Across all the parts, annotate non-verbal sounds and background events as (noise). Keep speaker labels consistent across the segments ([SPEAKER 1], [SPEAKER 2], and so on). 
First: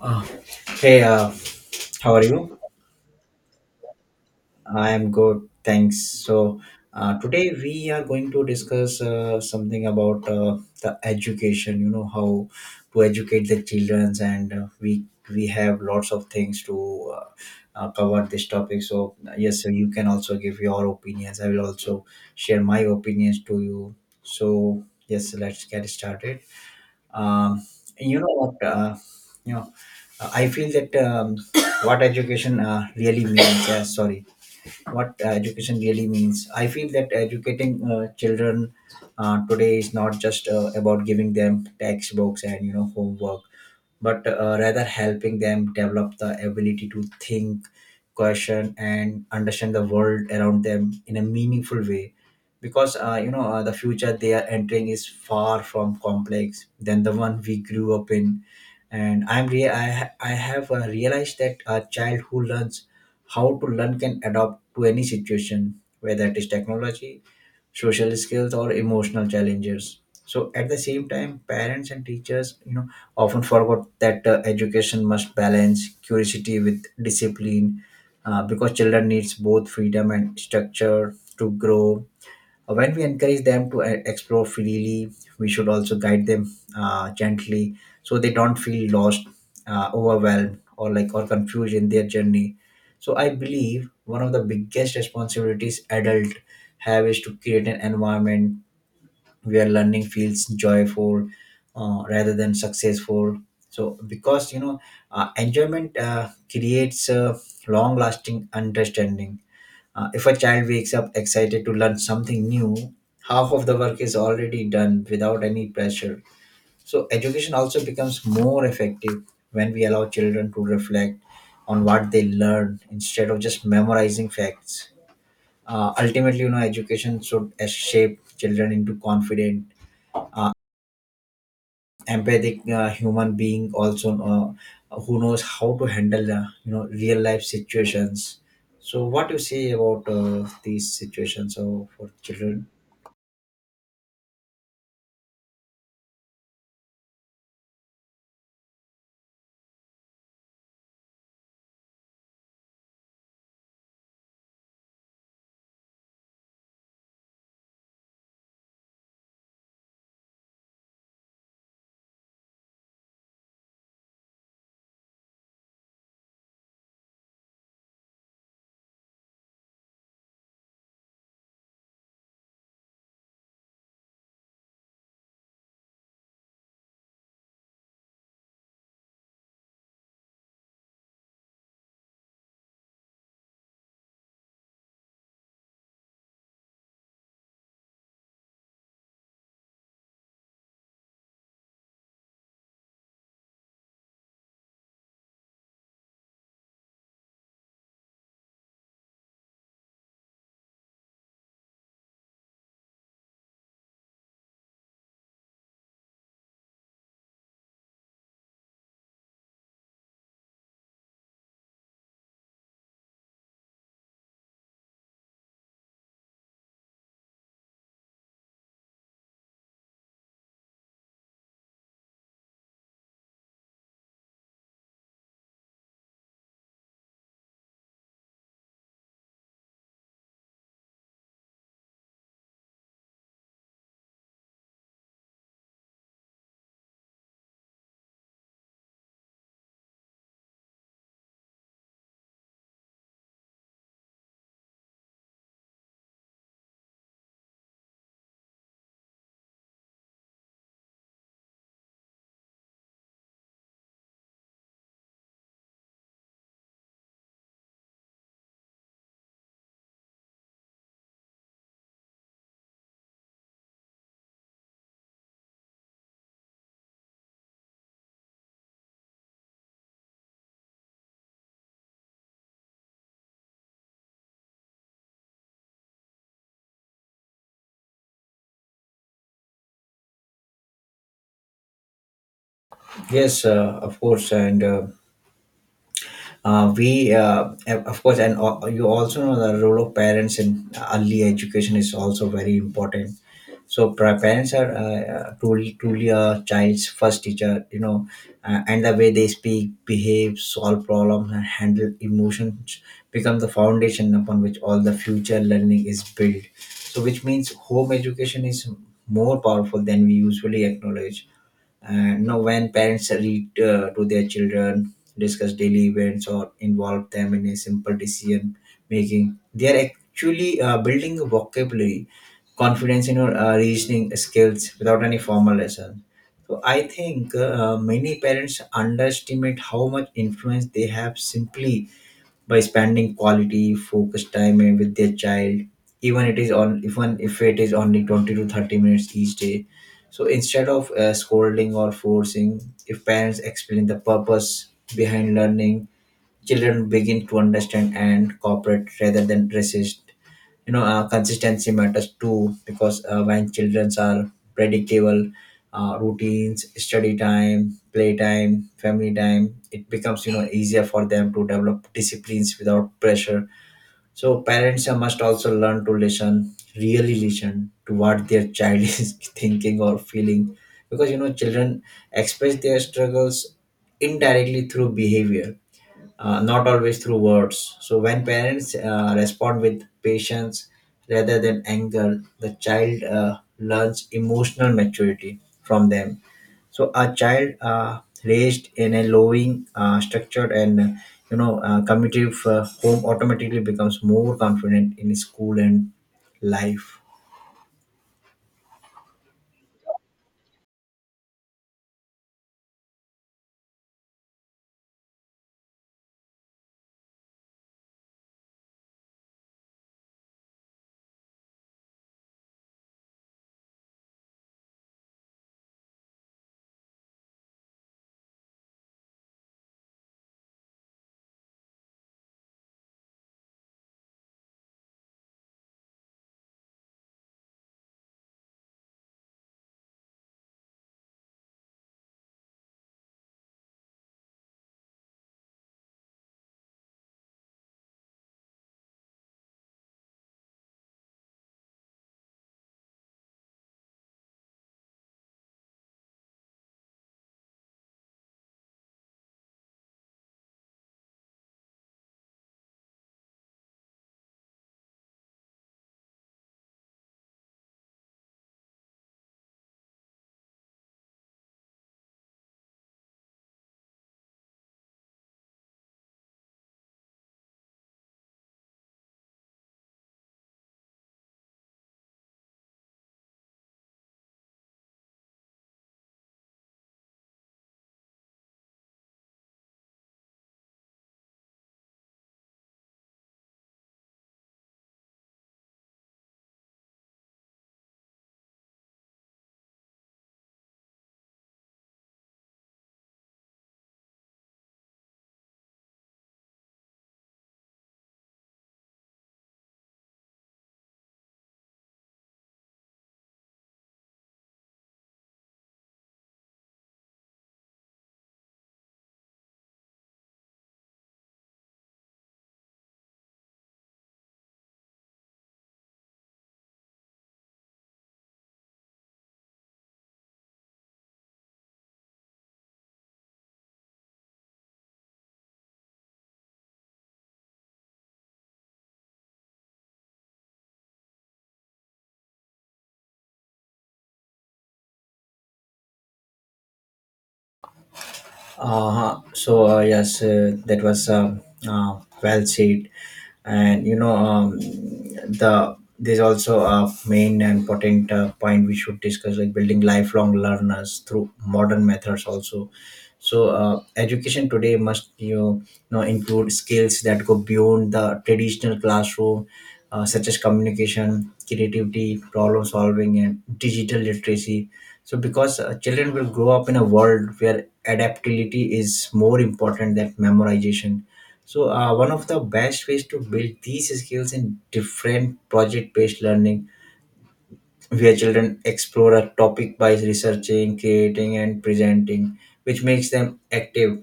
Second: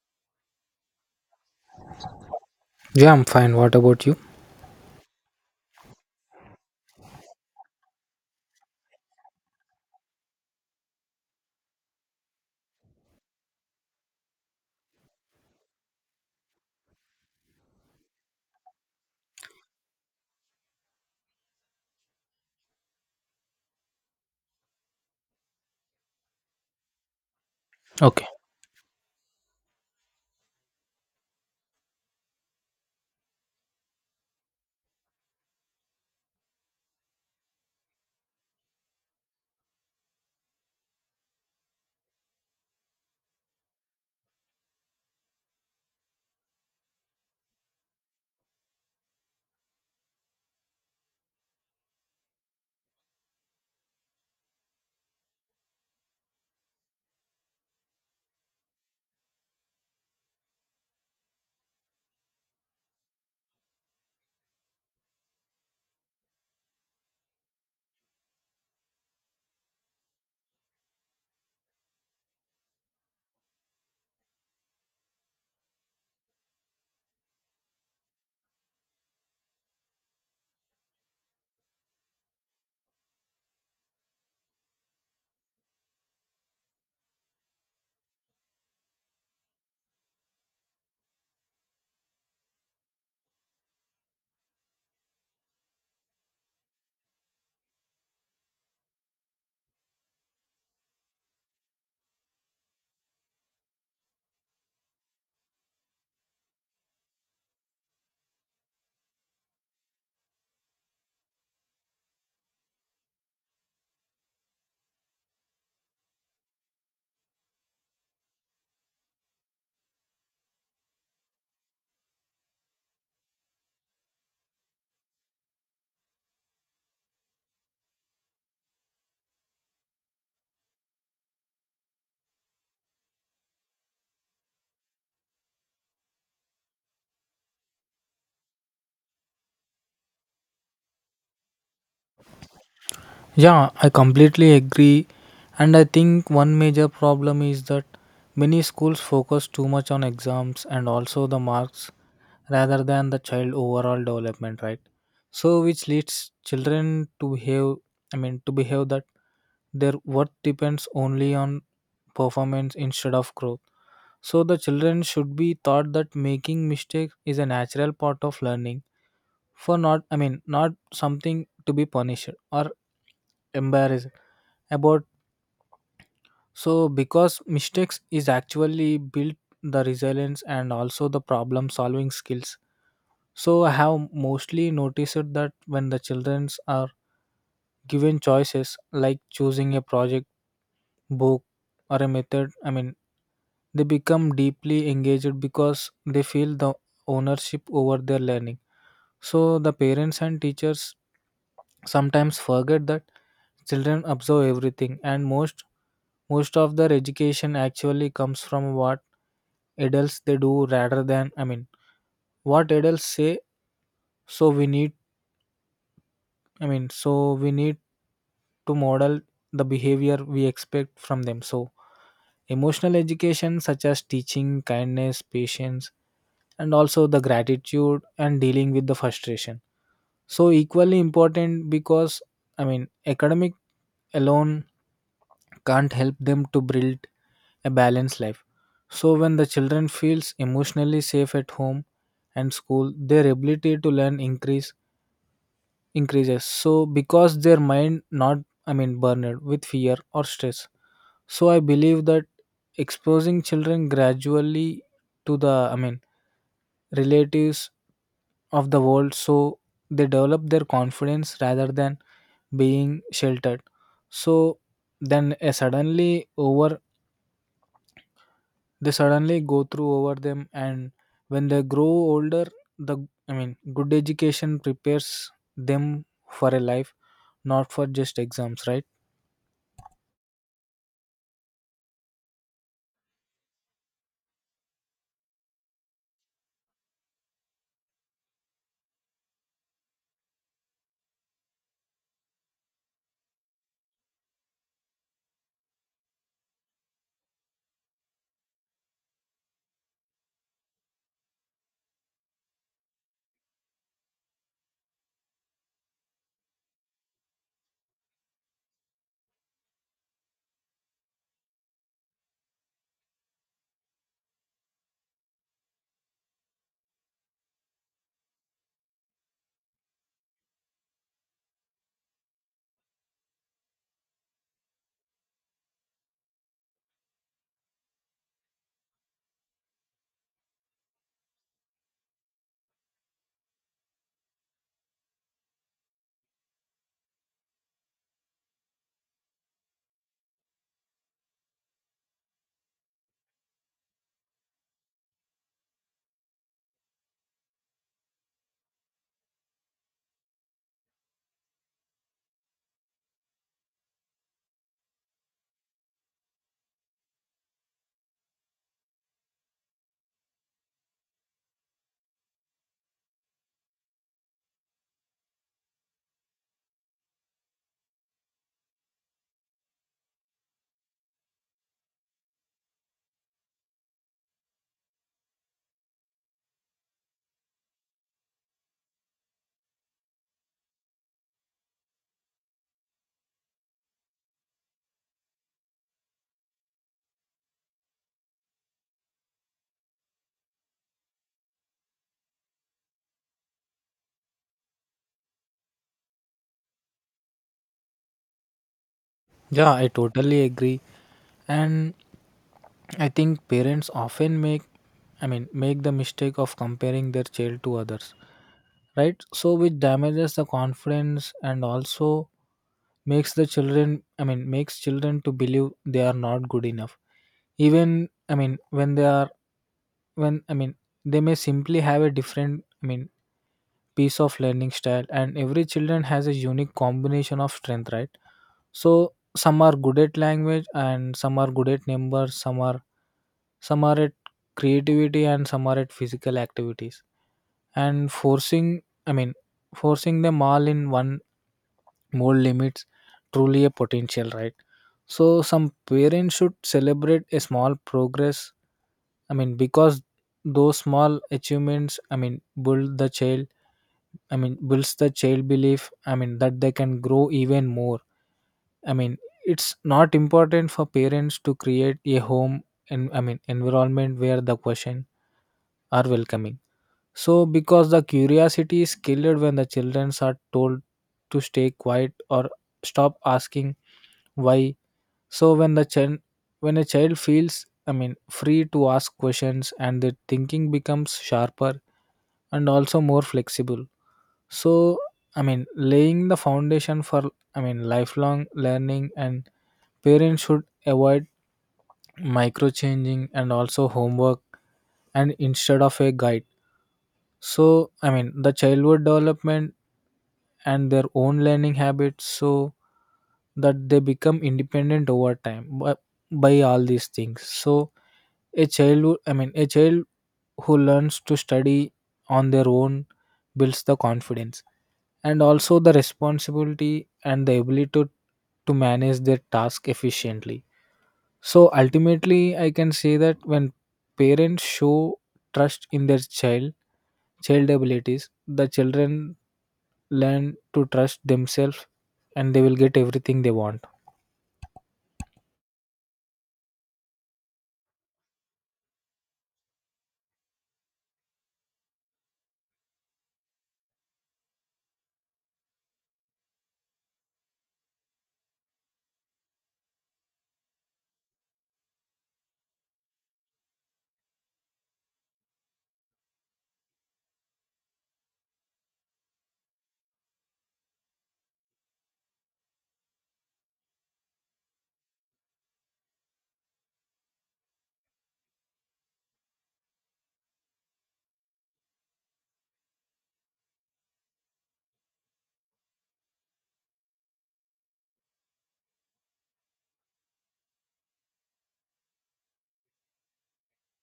[SPEAKER 1] Uh, hey, how are you?
[SPEAKER 2] Yeah, I'm fine. What about you?
[SPEAKER 1] I am good, thanks. So, today we are going to discuss something about the education. You know how to educate the childrens, and we have lots of things to uh, cover this topic. So, yes, so you can also give your opinions. I will also share my opinions to you. So, yes, let's get started. Um, and you
[SPEAKER 2] Okay.
[SPEAKER 1] know what? You know, I feel that what education really means, what education really means. I feel that educating children today is not just about giving them textbooks and you know homework but rather helping them develop the ability to think, question, and understand the world around them in a meaningful way. Because the future they are entering is far from complex than the one we grew up in, and I'm re- I, ha- I have realized that a child who learns how to learn can adapt to any situation, whether it is technology, social skills, or emotional challenges. So at the same time parents and teachers you know often forgot that education must balance curiosity with discipline because children needs both freedom and structure to grow. When we encourage them to explore freely, we should also guide them gently so they don't feel lost, overwhelmed, or confused in their journey. So I believe one of the biggest responsibilities adults have is to create an environment where learning feels joyful rather than successful. So because you know enjoyment creates a long-lasting understanding. If a child wakes up excited to learn something new, half of the work is already done without any pressure. So, education also becomes more effective when we allow children to reflect on what they learn instead of just memorizing facts. Ultimately, you know, education should shape children into confident, empathic human being also who knows how to handle you know real life situations. So, what do you say about these situations for children?
[SPEAKER 2] Yeah, I completely agree. And I think one major problem is that many schools focus too much on exams and also the marks rather than the child overall development, right? So which leads children to behave, I mean, to behave that their worth depends only on performance instead of growth. So the children should be taught that making mistakes is a natural part of learning for not, I mean, not something to be punished or embarrassed about. So because mistakes is actually built the resilience and also the problem solving skills. So I have mostly noticed that when the children are given choices like choosing a project, book, or a method, I mean, they become deeply engaged because they feel the ownership over their learning. So the parents and teachers sometimes forget that children observe everything, and most of their education actually comes from what adults they do rather than, I mean, what adults say. So we need, I mean, we need to model the behavior we expect from them. So emotional education such as teaching kindness, patience, and also the gratitude and dealing with the frustration so equally important. Because, I mean, academic alone can't help them to build a balanced life. So when the children feels emotionally safe at home and school, their ability to learn increases so because their mind not, I mean, burned with fear or stress. So I believe that exposing children gradually to the, I mean, relatives of the world, so they develop their confidence rather than being sheltered. So then a suddenly over they suddenly go through over them. And when they grow older the, I mean, good education prepares them for a life not for just exams, right?
[SPEAKER 1] Yes, of course, and we, of course, and you also know the role of parents in early education is also very important. So parents are truly a child's first teacher, you know, and the way they speak, behave, solve problems, and handle emotions become the foundation upon which all the future learning is built. So, which means home education is more powerful than we usually acknowledge. And you know when parents read to their children, discuss daily events, or involve them in a simple decision making, they are actually building a vocabulary, confidence in your reasoning skills without any formal lesson. So I think many parents underestimate how much influence they have simply by spending quality focused time with their child, even if it is only 20 to 30 minutes each day. So instead of scolding or forcing, if parents explain the purpose behind learning, children begin to understand and cooperate rather than resist. You know, consistency matters too because when children are predictable routines, study time, play time, family time, it becomes you know easier for them to develop disciplines without pressure. So parents must also learn to listen, really listen to what their child (laughs) is thinking or feeling, because you know children express their struggles indirectly through behavior, not always through words. So when parents respond with patience rather than anger, the child learns emotional maturity from them. So a child raised in a loving, structured, and you know committive home automatically becomes more confident in school and life.
[SPEAKER 2] Yeah, I totally agree. And I think parents often make, I mean, make the mistake of comparing their child to others, right? So which damages the confidence and also makes the children, I mean, makes children to believe they are not good enough. Even, I mean, when they are, when, I mean, they may simply have a different, I mean, piece of learning style. And every children has a unique combination of strength, right? So some are good at language, and some are good at numbers, some are, at creativity, and some are at physical activities. And forcing, I mean, forcing them all in one mold limits truly a potential, right? So some parents should celebrate a small progress. I mean, because those small achievements, I mean, build the child, I mean, builds the child belief, I mean, that they can grow even more. I mean, it's not important for parents to create a home and, I mean, environment where the question are welcoming. So because the curiosity is killed when the children are told to stay quiet or stop asking why. So when the when a child feels, I mean, free to ask questions, and their thinking becomes sharper and also more flexible. So, I mean, laying the foundation for, I mean, lifelong learning. And parents should avoid microchanging and also homework and instead of a guide. So, I mean, the childhood development and their own learning habits so that they become independent over time by all these things. So, a child, I mean, a child who learns to study on their own builds the confidence and also the responsibility and the ability to manage their task efficiently. So ultimately, I can say that when parents show trust in their child, child abilities, the children learn to trust themselves and they will get everything they want.
[SPEAKER 1] So yes, that was well said, and you know there's also a main and important point we should discuss, like building lifelong learners through modern methods also. So education today must you know include skills that go beyond the traditional classroom, such as communication, creativity, problem solving, and digital literacy. So because children will grow up in a world where adaptability is more important than memorization. So one of the best ways to build these skills in different project based learning, where children explore a topic by researching, creating, and presenting, which makes them active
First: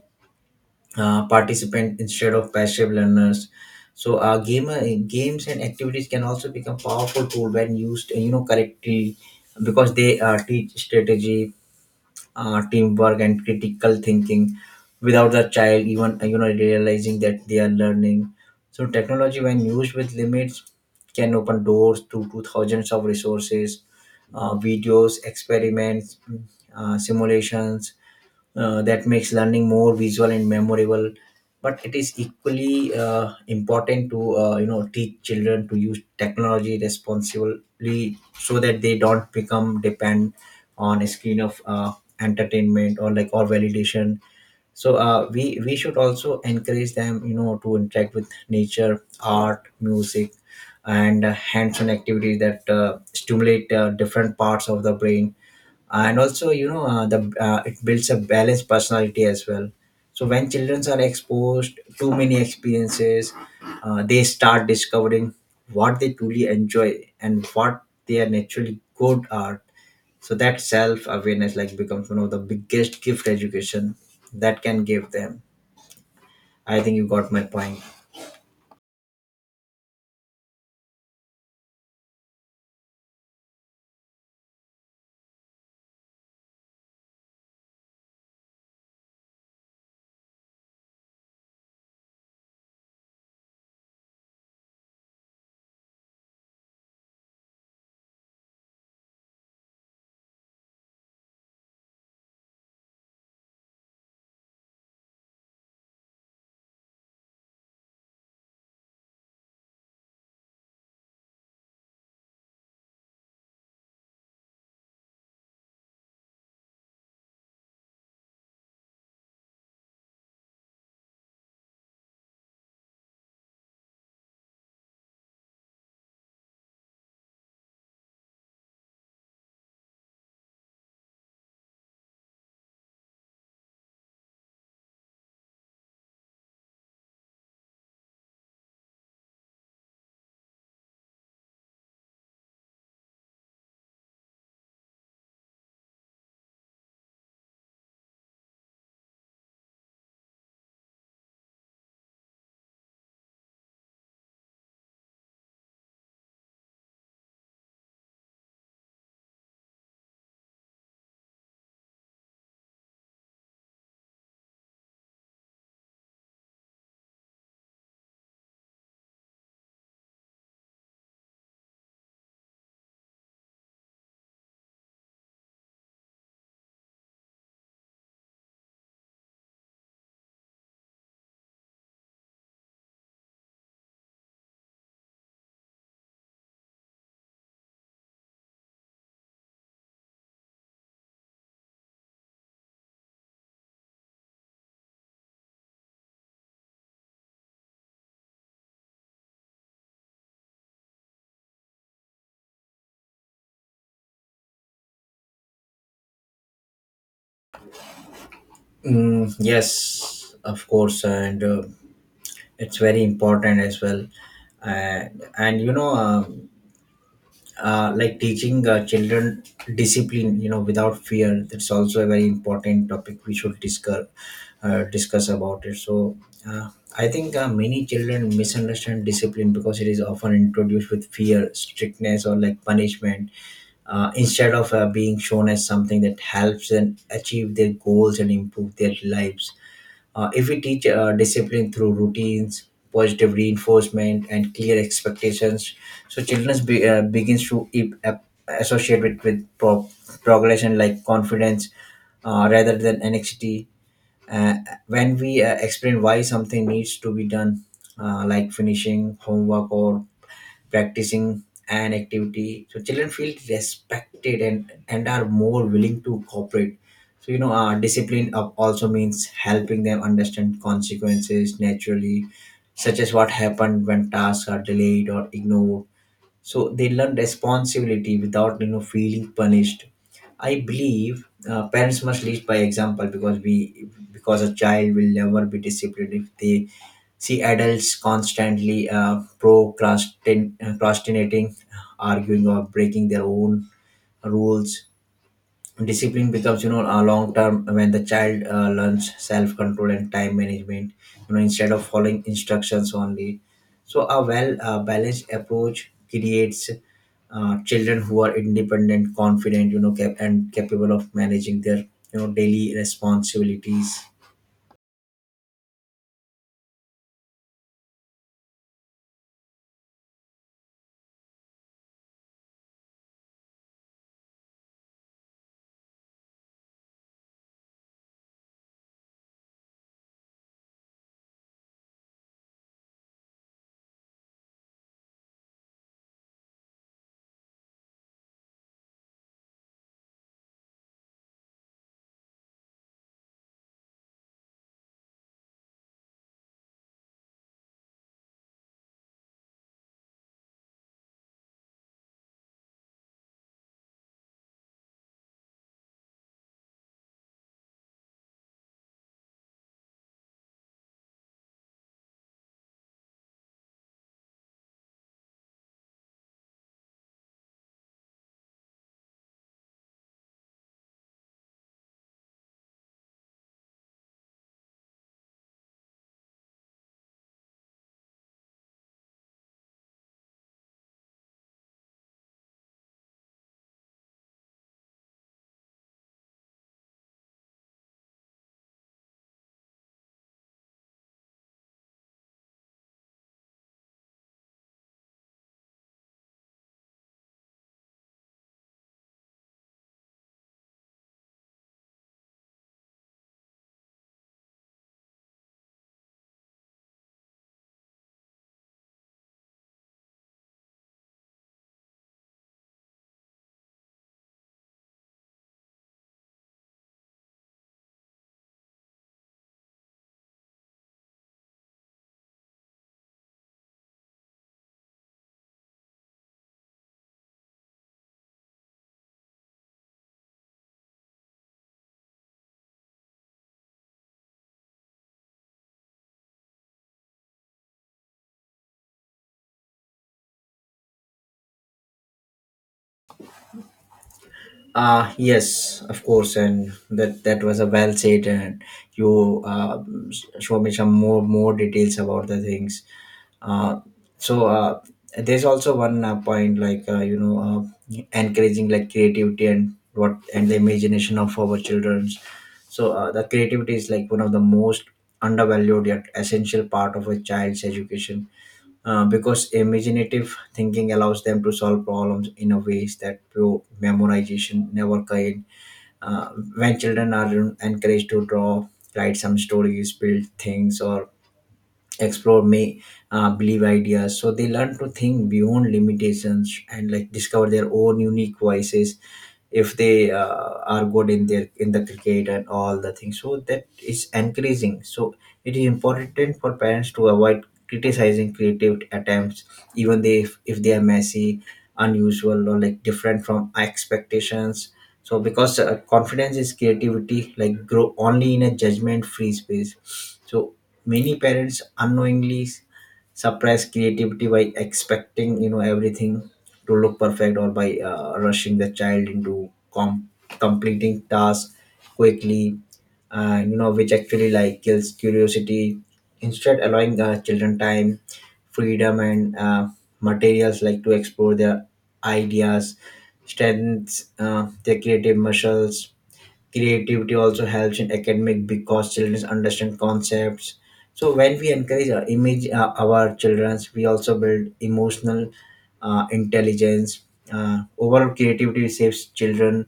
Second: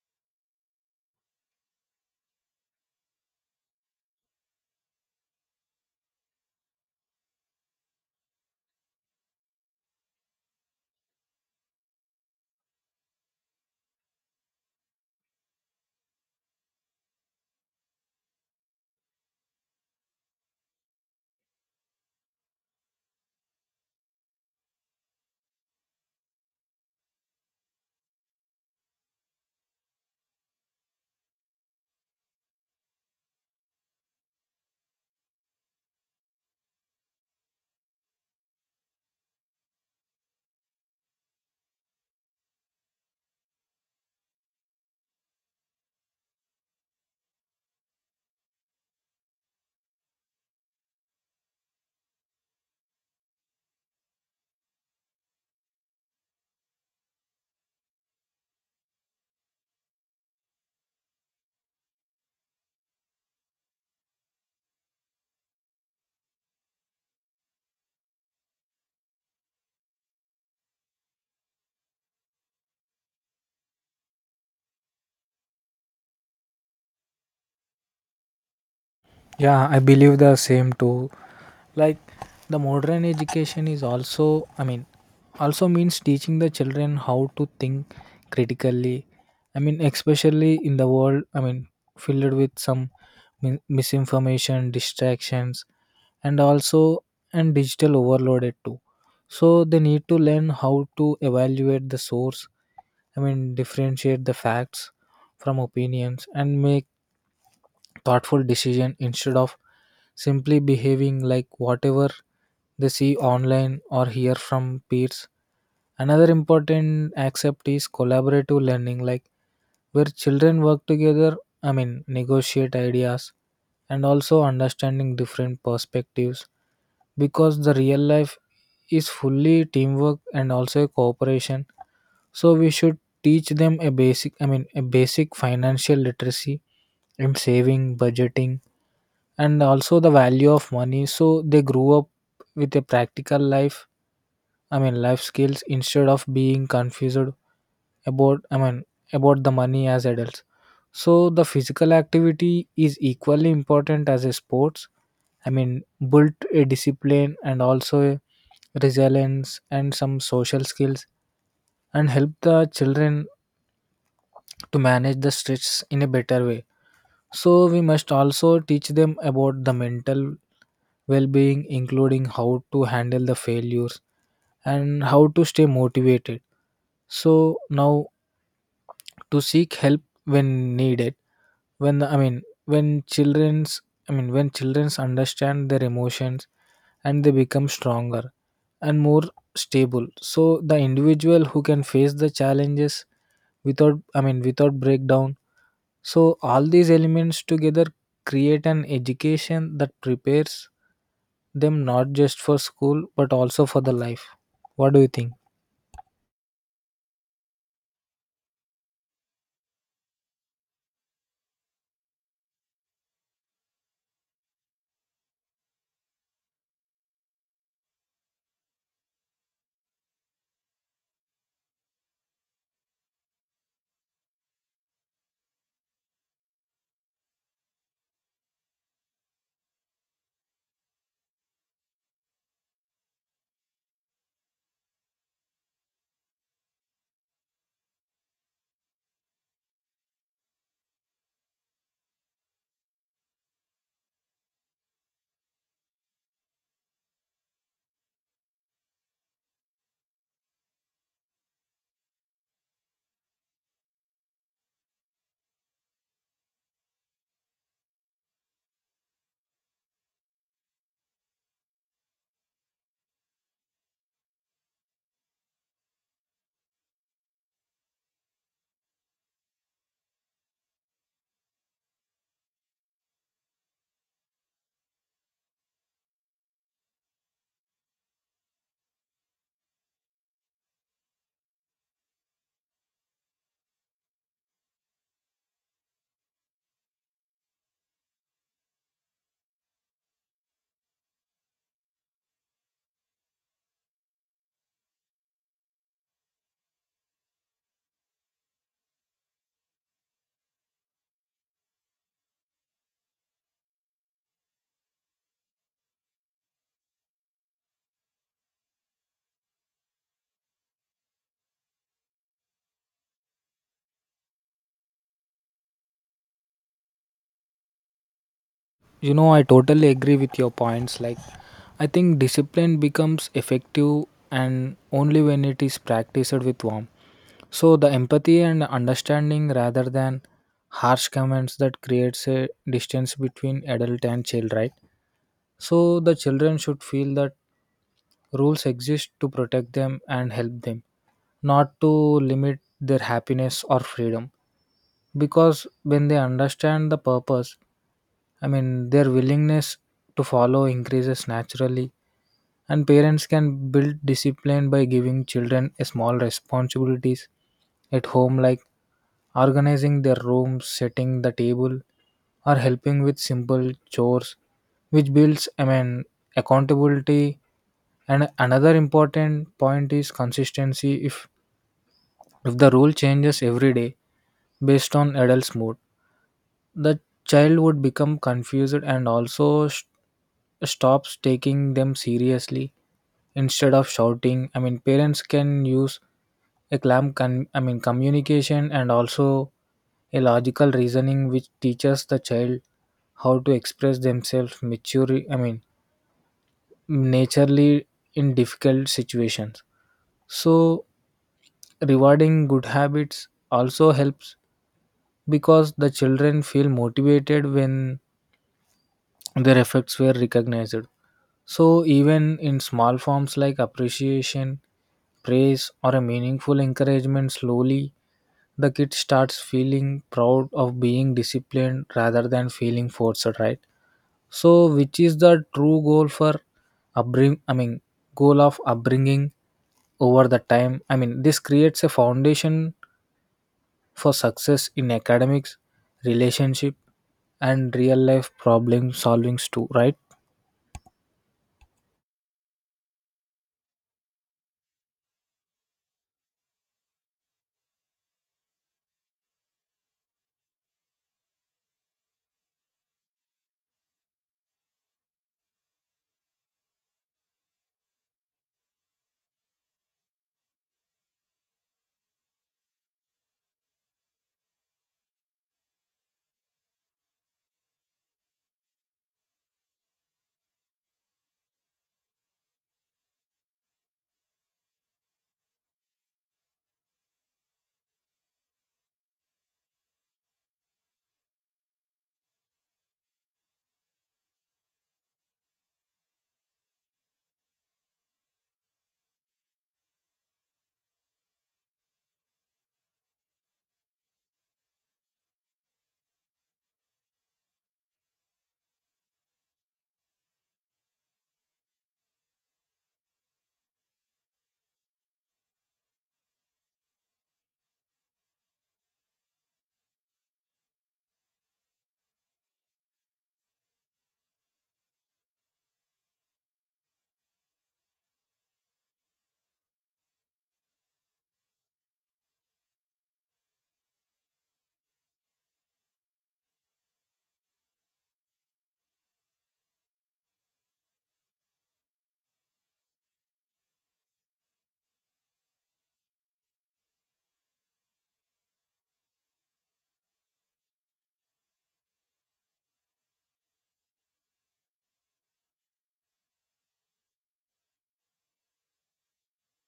[SPEAKER 1] participant instead of passive learners. So gamer games and activities can also become powerful tool when used you know correctly, because they teach strategy, teamwork, and critical thinking without the child even you know realizing that they are learning. So technology, when used with limits, can open doors to thousands of resources, videos, experiments, simulations, that makes learning more visual and memorable. But it is equally important to you know teach children to use technology responsibly so that they don't become depend on a screen of entertainment or validation. So we should also encourage them you know to interact with nature, art, music, and hands-on activities that stimulate different parts of the brain, and also you know the it builds a balanced personality as well. So when children are exposed to many experiences, they start discovering what they truly enjoy and what they are naturally good at. So that self awareness like becomes one of the biggest gift education that can give them. I think you got my point.
[SPEAKER 2] Yeah, I believe the same too. Like, the modern education is also, I mean, also means teaching the children how to think critically. I mean, especially in the world, I mean, filled with some misinformation, distractions, and also and digital overloaded too. So they need to learn how to evaluate the source. I mean, differentiate the facts from opinions and make thoughtful decision instead of simply behaving like whatever they see online or hear from peers. Another important aspect is collaborative learning, like where children work together, I mean, negotiate ideas and also understanding different perspectives, because the real life is fully teamwork and also cooperation. So we should teach them a basic, I mean, a basic financial literacy and saving, budgeting, and also the value of money. So they grew up with a practical life, I mean, life skills instead of being confused about, I mean, about the money as adults. So the physical activity is equally important as a sports. I mean, built a discipline and also a resilience and some social skills and help the children to manage the stress in a better way. So we must also teach them about the mental well being, including how to handle the failures and how to stay motivated. So now to seek help when needed, when I mean, when children's I mean when children's understand their emotions and they become stronger and more stable. So the individual who can face the challenges without, I mean, without breakdown. So all these elements together create an education that prepares them not just for school but also for the life. What do you think?
[SPEAKER 1] Mm, yes, of course, and it's very important as well. And you know, like teaching children discipline you know without fear, that's also a very important topic we should discuss about it. So uh, I think many children misunderstand discipline because it is often introduced with fear, strictness, or like punishment, instead of being shown as something that helps them achieve their goals and improve their lives. If we teach discipline through routines, positive reinforcement, and clear expectations, so children be, begins to e- ap- associate with pro- progression like confidence rather than anxiety. Uh, when we explain why something needs to be done, like finishing homework or practicing an activity, so children feel respected and are more willing to cooperate. So you know discipline up also means helping them understand consequences naturally, such as what happened when tasks are delayed or ignored, so they learn responsibility without you know feeling punished. I believe parents must lead by example, because a child will never be disciplined if they see adults constantly procrastinating, arguing, or breaking their own rules. Discipline becomes, you know, a long term when the child learns self control and time management, you know, instead of following instructions only. So a well balanced approach creates children who are independent, confident, you know, and capable of managing their you know daily responsibilities.
[SPEAKER 2] You know, I totally agree with your points. Like, I think discipline becomes effective and only when it is practiced with warmth. So the empathy and understanding rather than harsh comments that creates a distance between adult and child, right? So the children should feel that rules exist to protect them and help them, not to limit their happiness or freedom. Because when they understand the purpose, I mean, their willingness to follow increases naturally. And parents can build discipline by giving children a small responsibilities at home, like organizing their rooms, setting the table, or helping with simple chores, which builds, I mean, accountability. And another important point is consistency. If the rule changes every day based on adult's mood, the child would become confused and also stops taking them seriously. Instead of shouting, I mean, parents can use a clam I mean communication and also a logical reasoning which teaches the child how to express themselves maturely, I mean, naturally in difficult situations. So rewarding good habits also helps because the children feel motivated when their efforts were recognized. So even in small forms like appreciation, praise, or a meaningful encouragement, slowly the kid starts feeling proud of being disciplined rather than feeling forced, right? So which is the true goal for upbring? I mean, goal of upbringing over the time. I mean, this creates a foundation for success in academics, relationship, and real life problem solvings too, right?
[SPEAKER 1] Yes, of course, and that was a well said, and you show me some more details about the things. Uh, so there's also one point like you know encouraging like creativity and the imagination of our children. So the creativity is like one of the most undervalued yet essential part of a child's education, because imaginative thinking allows them to solve problems in a ways that pure memorization never can. Uh, when children are encouraged to draw, write some stories, build things, or explore may believe ideas, so they learn to think beyond limitations and like discover their own unique voices. If they are good in their in the cricket and all the things, so that is encouraging. So it is important for parents to avoid criticizing creative attempts, even they if they are messy, unusual, or like different from expectations, so because confidence is creativity like grow only in a judgment free space. So many parents unknowingly suppress creativity by expecting you know everything to look perfect or by rushing the child into completing tasks quickly, you know, which actually like kills curiosity. Instead allowing children time, freedom, and materials like to explore their ideas strengthens their creative muscles. Creativity also helps in academic because children understand concepts. So when we encourage our image our children's, we also build emotional intelligence. Overall creativity saves children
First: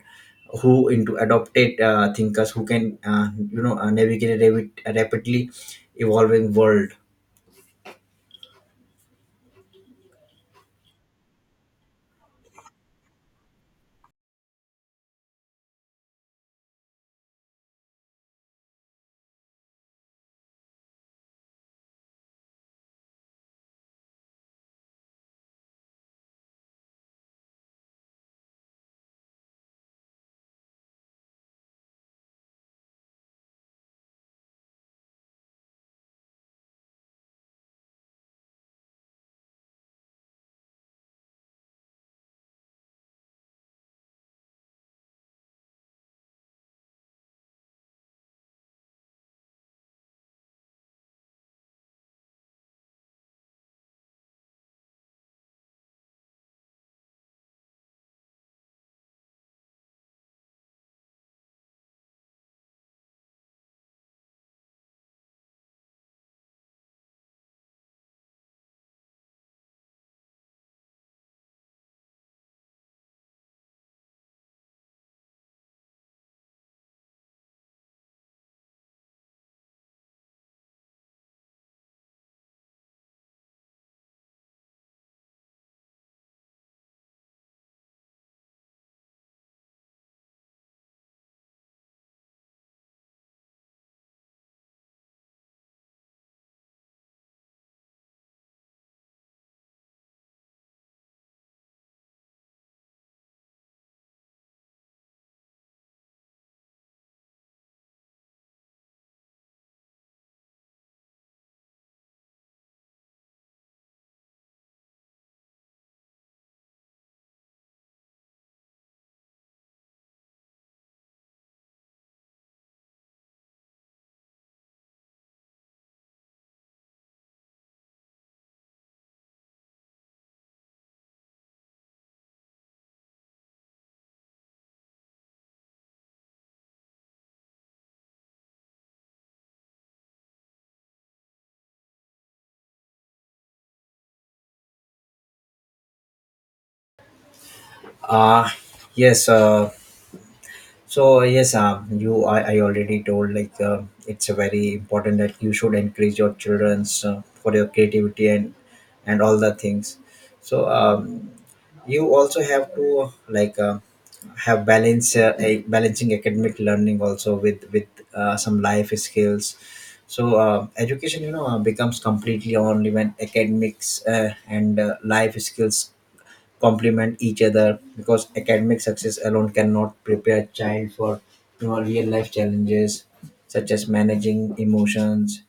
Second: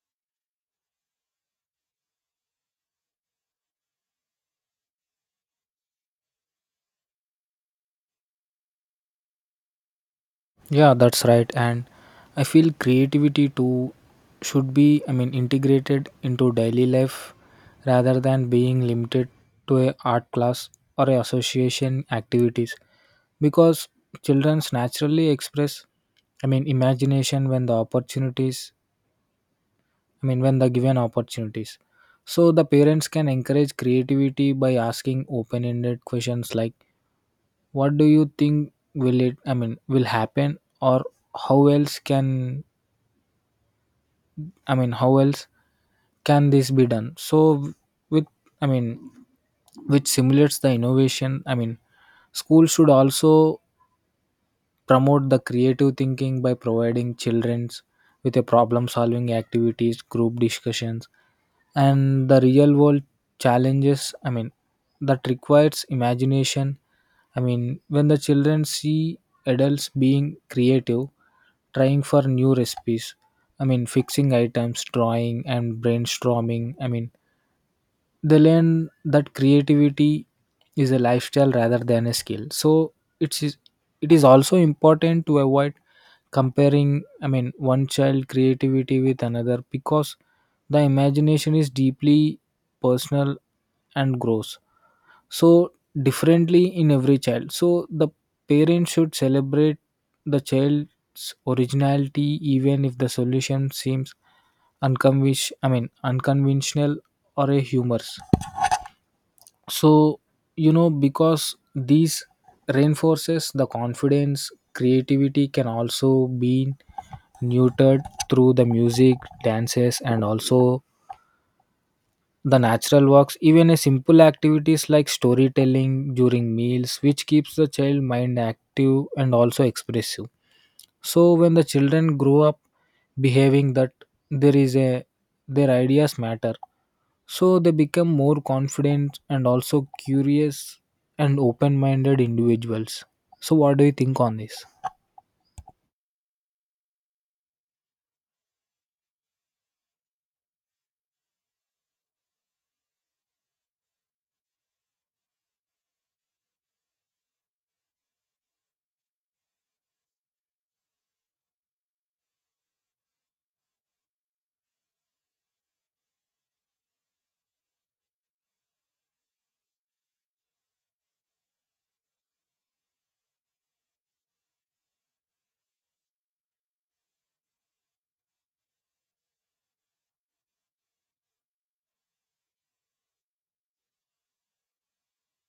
[SPEAKER 1] who into adopted thinkers who can you know navigate a rapidly evolving world.
[SPEAKER 2] Yeah, that's right. And I feel creativity too should be, I mean, integrated into daily life rather than being limited to a art class or a association activities because children naturally express, I mean, imagination when the opportunities, I mean, when the given opportunities. So the parents can encourage creativity by asking open-ended questions like, "What do you think will it? I mean, will happen, or how else can? I mean, how else can this be done?" So with, I mean, which simulates the innovation. I mean, schools should also promote the creative thinking by providing childrens with a problem-solving activities, group discussions, and the real world challenges, I mean, that requires imagination. I mean, when the children see adults being creative, trying for new recipes, I mean, fixing items, drawing, and brainstorming, I mean, they learn that creativity is a lifestyle rather than a skill. So it is it is also important to avoid comparing, I mean, one child creativity with another because the imagination is deeply personal and grows so differently in every child. So the parent should celebrate the child's originality even if the solution seems unconvish I mean unconventional or a humorous. So you know because these reinforces the confidence. Creativity can also be neutered through the music, dances, and also the natural walks, even a simple activities like storytelling during meals, which keeps the child mind active and also expressive. So when the children grow up behaving that there is a their ideas matter. So they become more confident and also curious and open minded individuals. So what do you think on this?
[SPEAKER 1] Uh yes So yes, you I already told like it's a very important that you should encourage your childrens for their creativity and all the things. So you also have to like have balance a balancing academic learning also with some life skills. So education becomes completely only when academics and life skills complement each other, because academic success alone cannot prepare a child for real life challenges such as managing emotions,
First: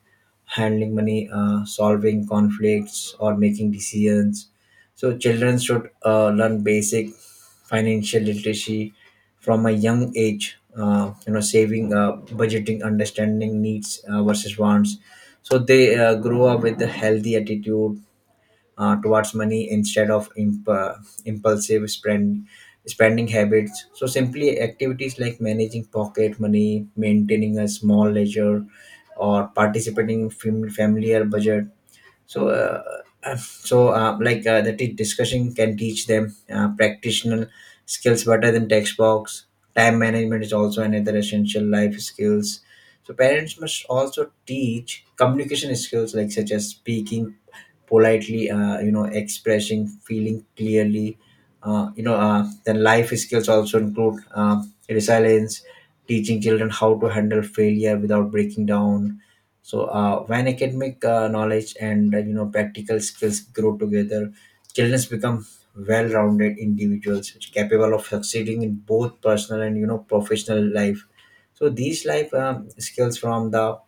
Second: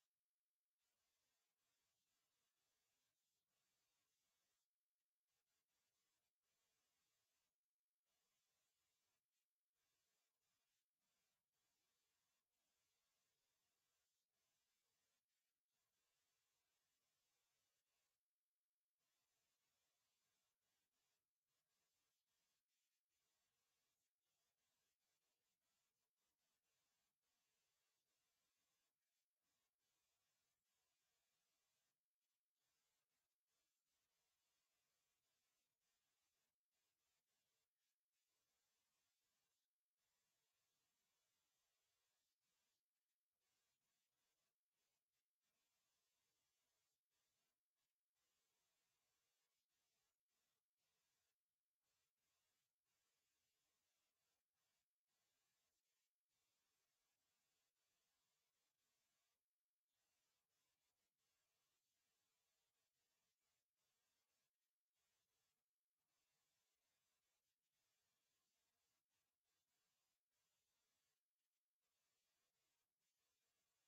[SPEAKER 1] handling money, solving conflicts, or making decisions. So children should learn basic financial literacy from a young age, saving, budgeting, understanding needs versus wants. So they grow up with a healthy attitude towards money instead of impulsive spending habits. So, simply activities like managing pocket money, maintaining a small ledger, or participating in familiar budget. So uh, uh, so uh, like discussion can teach them practitioner skills better than textbooks. Time management is also another essential life skills. So parents must also teach communication skills, like such as speaking politely, expressing feeling clearly. Then life skills also include resilience, teaching children how to handle failure without breaking down. So when academic knowledge and practical skills grow together, children become well-rounded individuals which are capable of succeeding in both personal and professional life. So these life skills from the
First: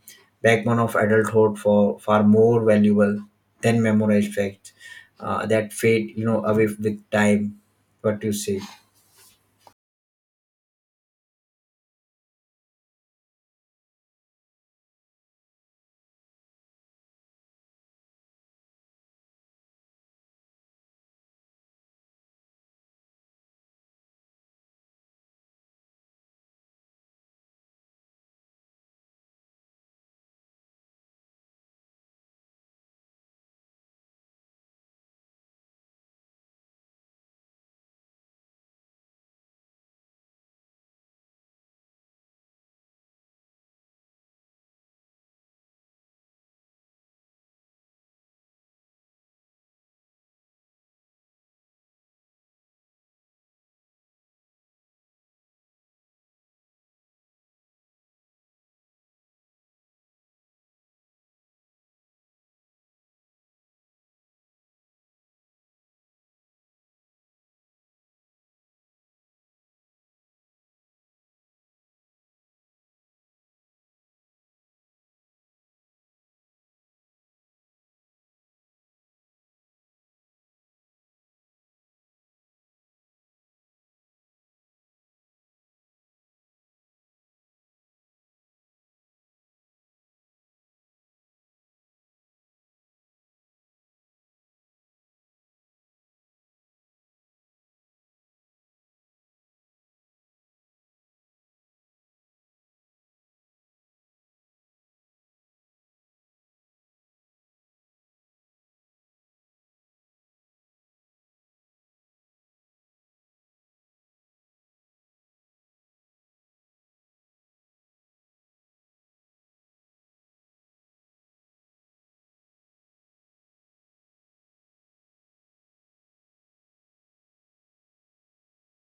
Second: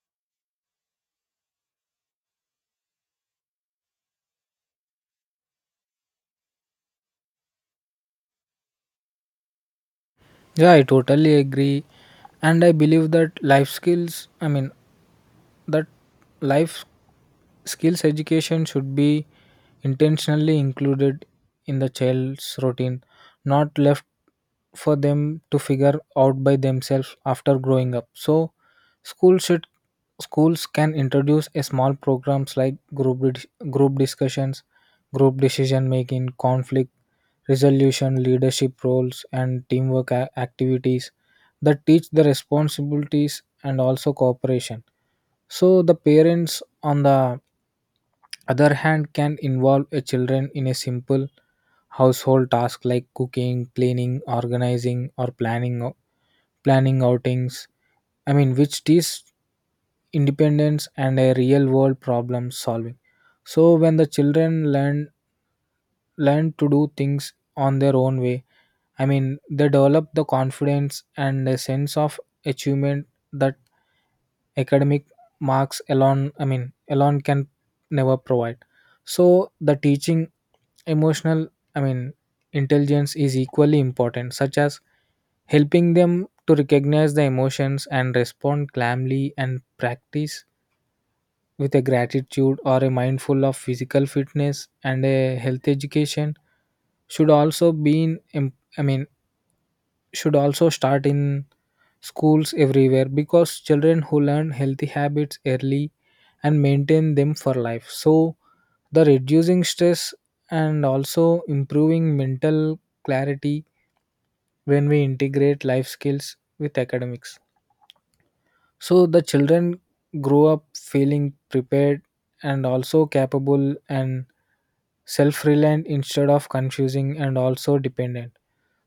[SPEAKER 1] backbone of adulthood for far more valuable than memorized facts that fade away with time. What do you say?
[SPEAKER 2] Yeah, I totally agree. And I believe that life skills, I mean, that life skills education should be intentionally included in the child's routine, not left for them to figure out by themselves after growing up. So schools should schools can introduce a small programs like group discussions, group decision making, conflict resolution, leadership roles, and teamwork activities that teach the responsibilities and also cooperation. So the parents on the other hand can involve a children in a simple household task like cooking, cleaning, organizing, or planning outings, I mean, which teaches independence and a real world problem solving. So when the children learn to do things on their own way, I mean, they develop the confidence and a sense of achievement that academic marks alone, I mean, alone can never provide. So the teaching emotional, I mean, intelligence is equally important such as helping them to recognize the emotions and respond calmly and practice with a gratitude or a mindful of physical fitness. And a health education should also be in im- I mean should also start in schools everywhere because children who learn healthy habits early and maintain them for life, so the reducing stress and also improving mental clarity. When we integrate life skills with academics, so the children grow up feeling prepared and also capable and self reliant instead of confusing and also dependent.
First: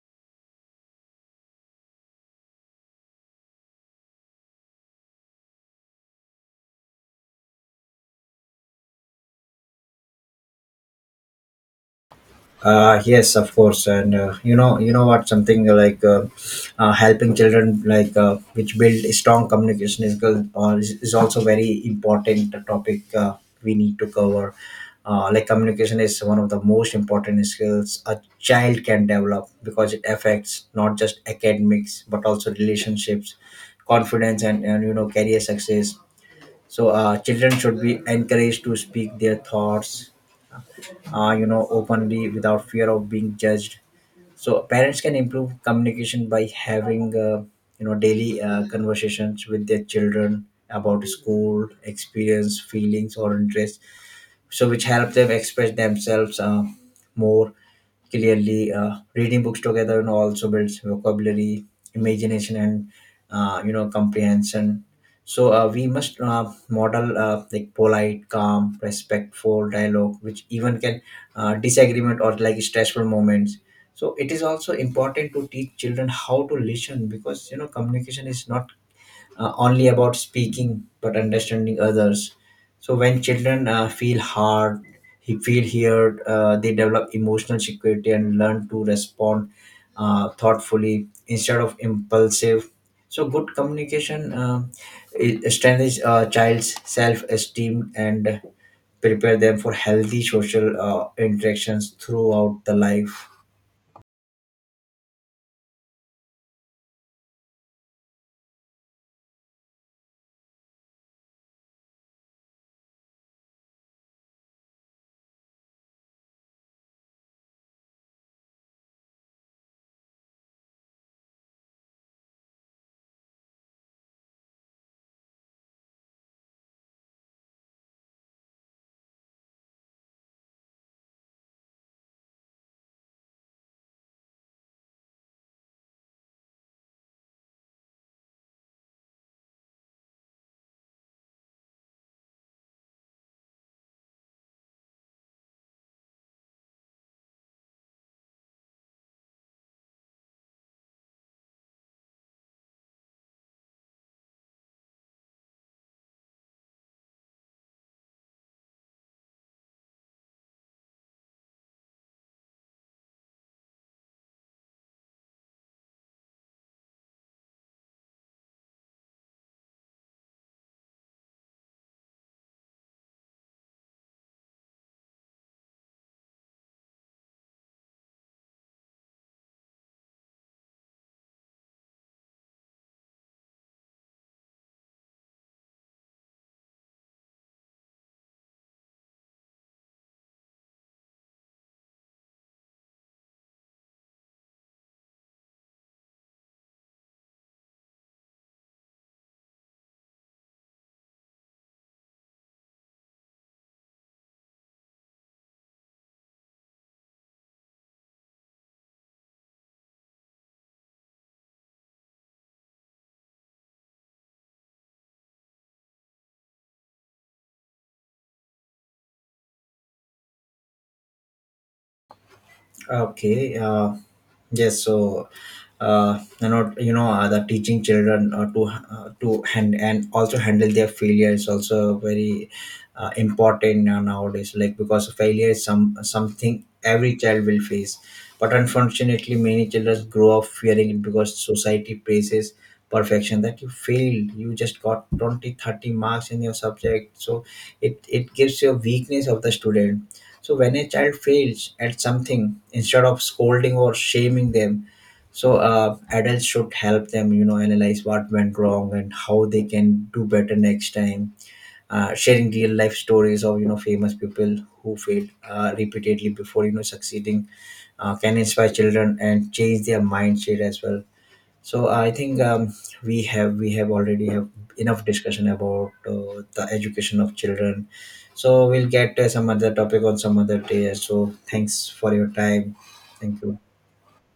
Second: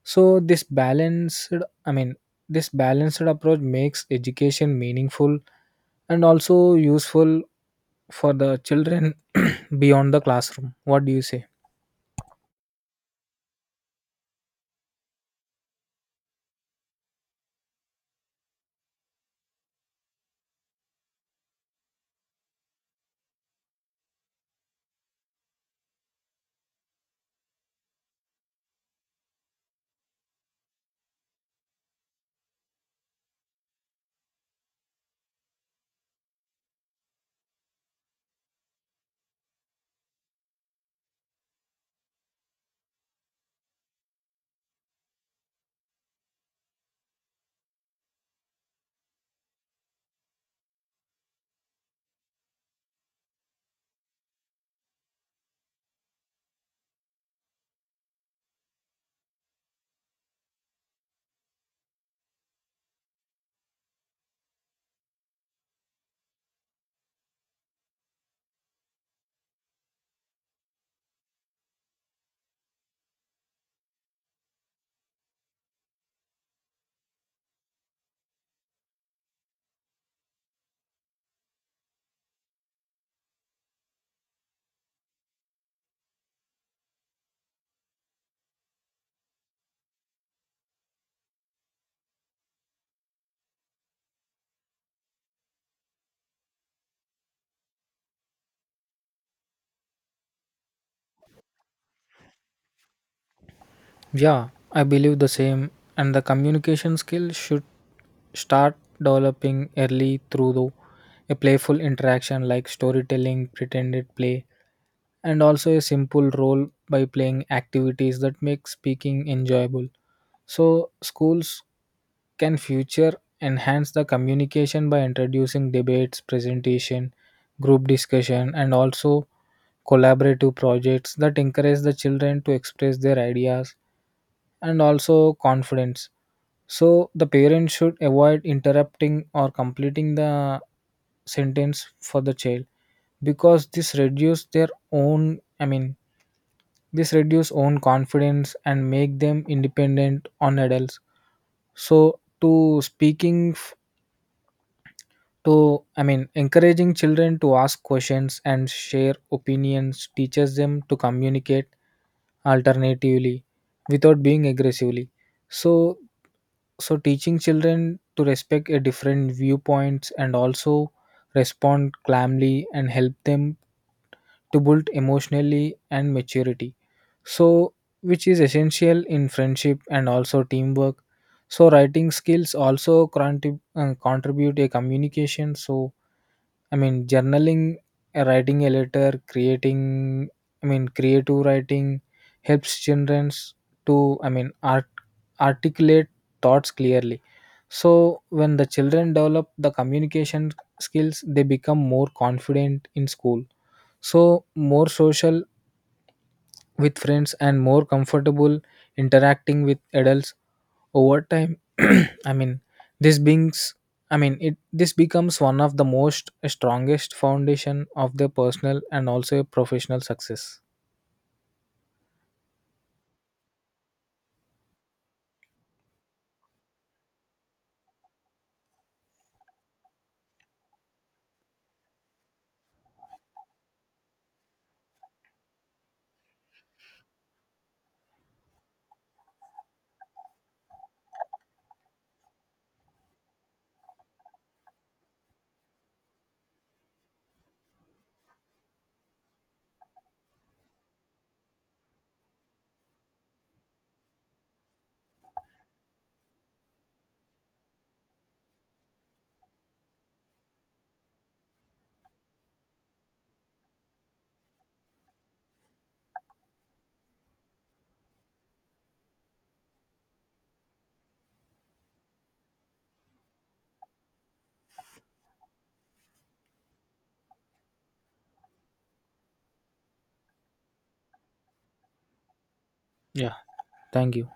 [SPEAKER 2] So this balanced, I mean, this balanced approach makes education meaningful and also useful for the children (clears throat) beyond the classroom. What do you say?
[SPEAKER 1] Yes of course. And you know what something like helping children, like which build strong communication skills good, is also very important topic we need to cover. Like communication is one of the most important skills a child can develop, because it affects not just academics but also relationships, confidence, and career success. So children should be encouraged to speak their thoughts openly without fear of being judged. So parents can improve communication by having daily conversations with their children about school experience, feelings, or interests. So which help them express themselves more clearly. Reading books together also builds vocabulary, imagination, and comprehension. So we must model like polite, calm, respectful dialogue which even can disagreement or like stressful moments. So it is also important to teach children how to listen, because communication is not only about speaking but understanding others. So when children he feel heard, they develop emotional security and learn to respond thoughtfully instead of impulsive. So good communication, it strengthens a child's self-esteem and prepare them for healthy social interactions throughout the life.
[SPEAKER 2] Yeah, I believe the same. And the communication skill should start developing early through the, a playful interaction like storytelling, pretended play, and also a simple role by playing activities that make speaking enjoyable. So schools can future enhance the communication by introducing debates, presentation, group discussion, and also collaborative projects that encourage the children to express their ideas and also confidence. So the parents should avoid interrupting or completing the sentence for the child because this reduces their own, I mean, this reduce own confidence and make them independent on adults. So to I mean encouraging children to ask questions and share opinions teaches them to communicate alternatively without being aggressively. So so teaching children to respect a different viewpoints and also respond calmly and help them to build emotionally and maturity, so which is essential in friendship and also teamwork. So writing skills also contribute a communication. So, I mean, journaling, writing a letter, creating, I mean, creative writing, helps children to, I mean, articulate thoughts clearly. So when the children develop the communication skills they become more confident in school, so more social with friends and more comfortable interacting with adults over time (clears throat) I mean, this beings, I mean, it this becomes one of the most strongest foundation of their personal and also professional success.
[SPEAKER 1] Okay. Yes, so the teaching children to hand and also handle their failure is also very important nowadays. Like, because failure is something every child will face, but unfortunately, many children grow up fearing it because society praises perfection. That you failed, you just got 20-30 marks in your subject, so it gives you a weakness of the student. So when a child fails at something, instead of scolding or shaming them, so adults should help them analyze what went wrong and how they can do better next time. Sharing real life stories of famous people who failed repeatedly before succeeding can inspire children and change their mindset as well. So I think, we have already have enough discussion about the education of children. So we'll get some other topic on some other day. So thanks for your time.
[SPEAKER 2] Yeah,
[SPEAKER 1] Thank you.
[SPEAKER 2] thank you.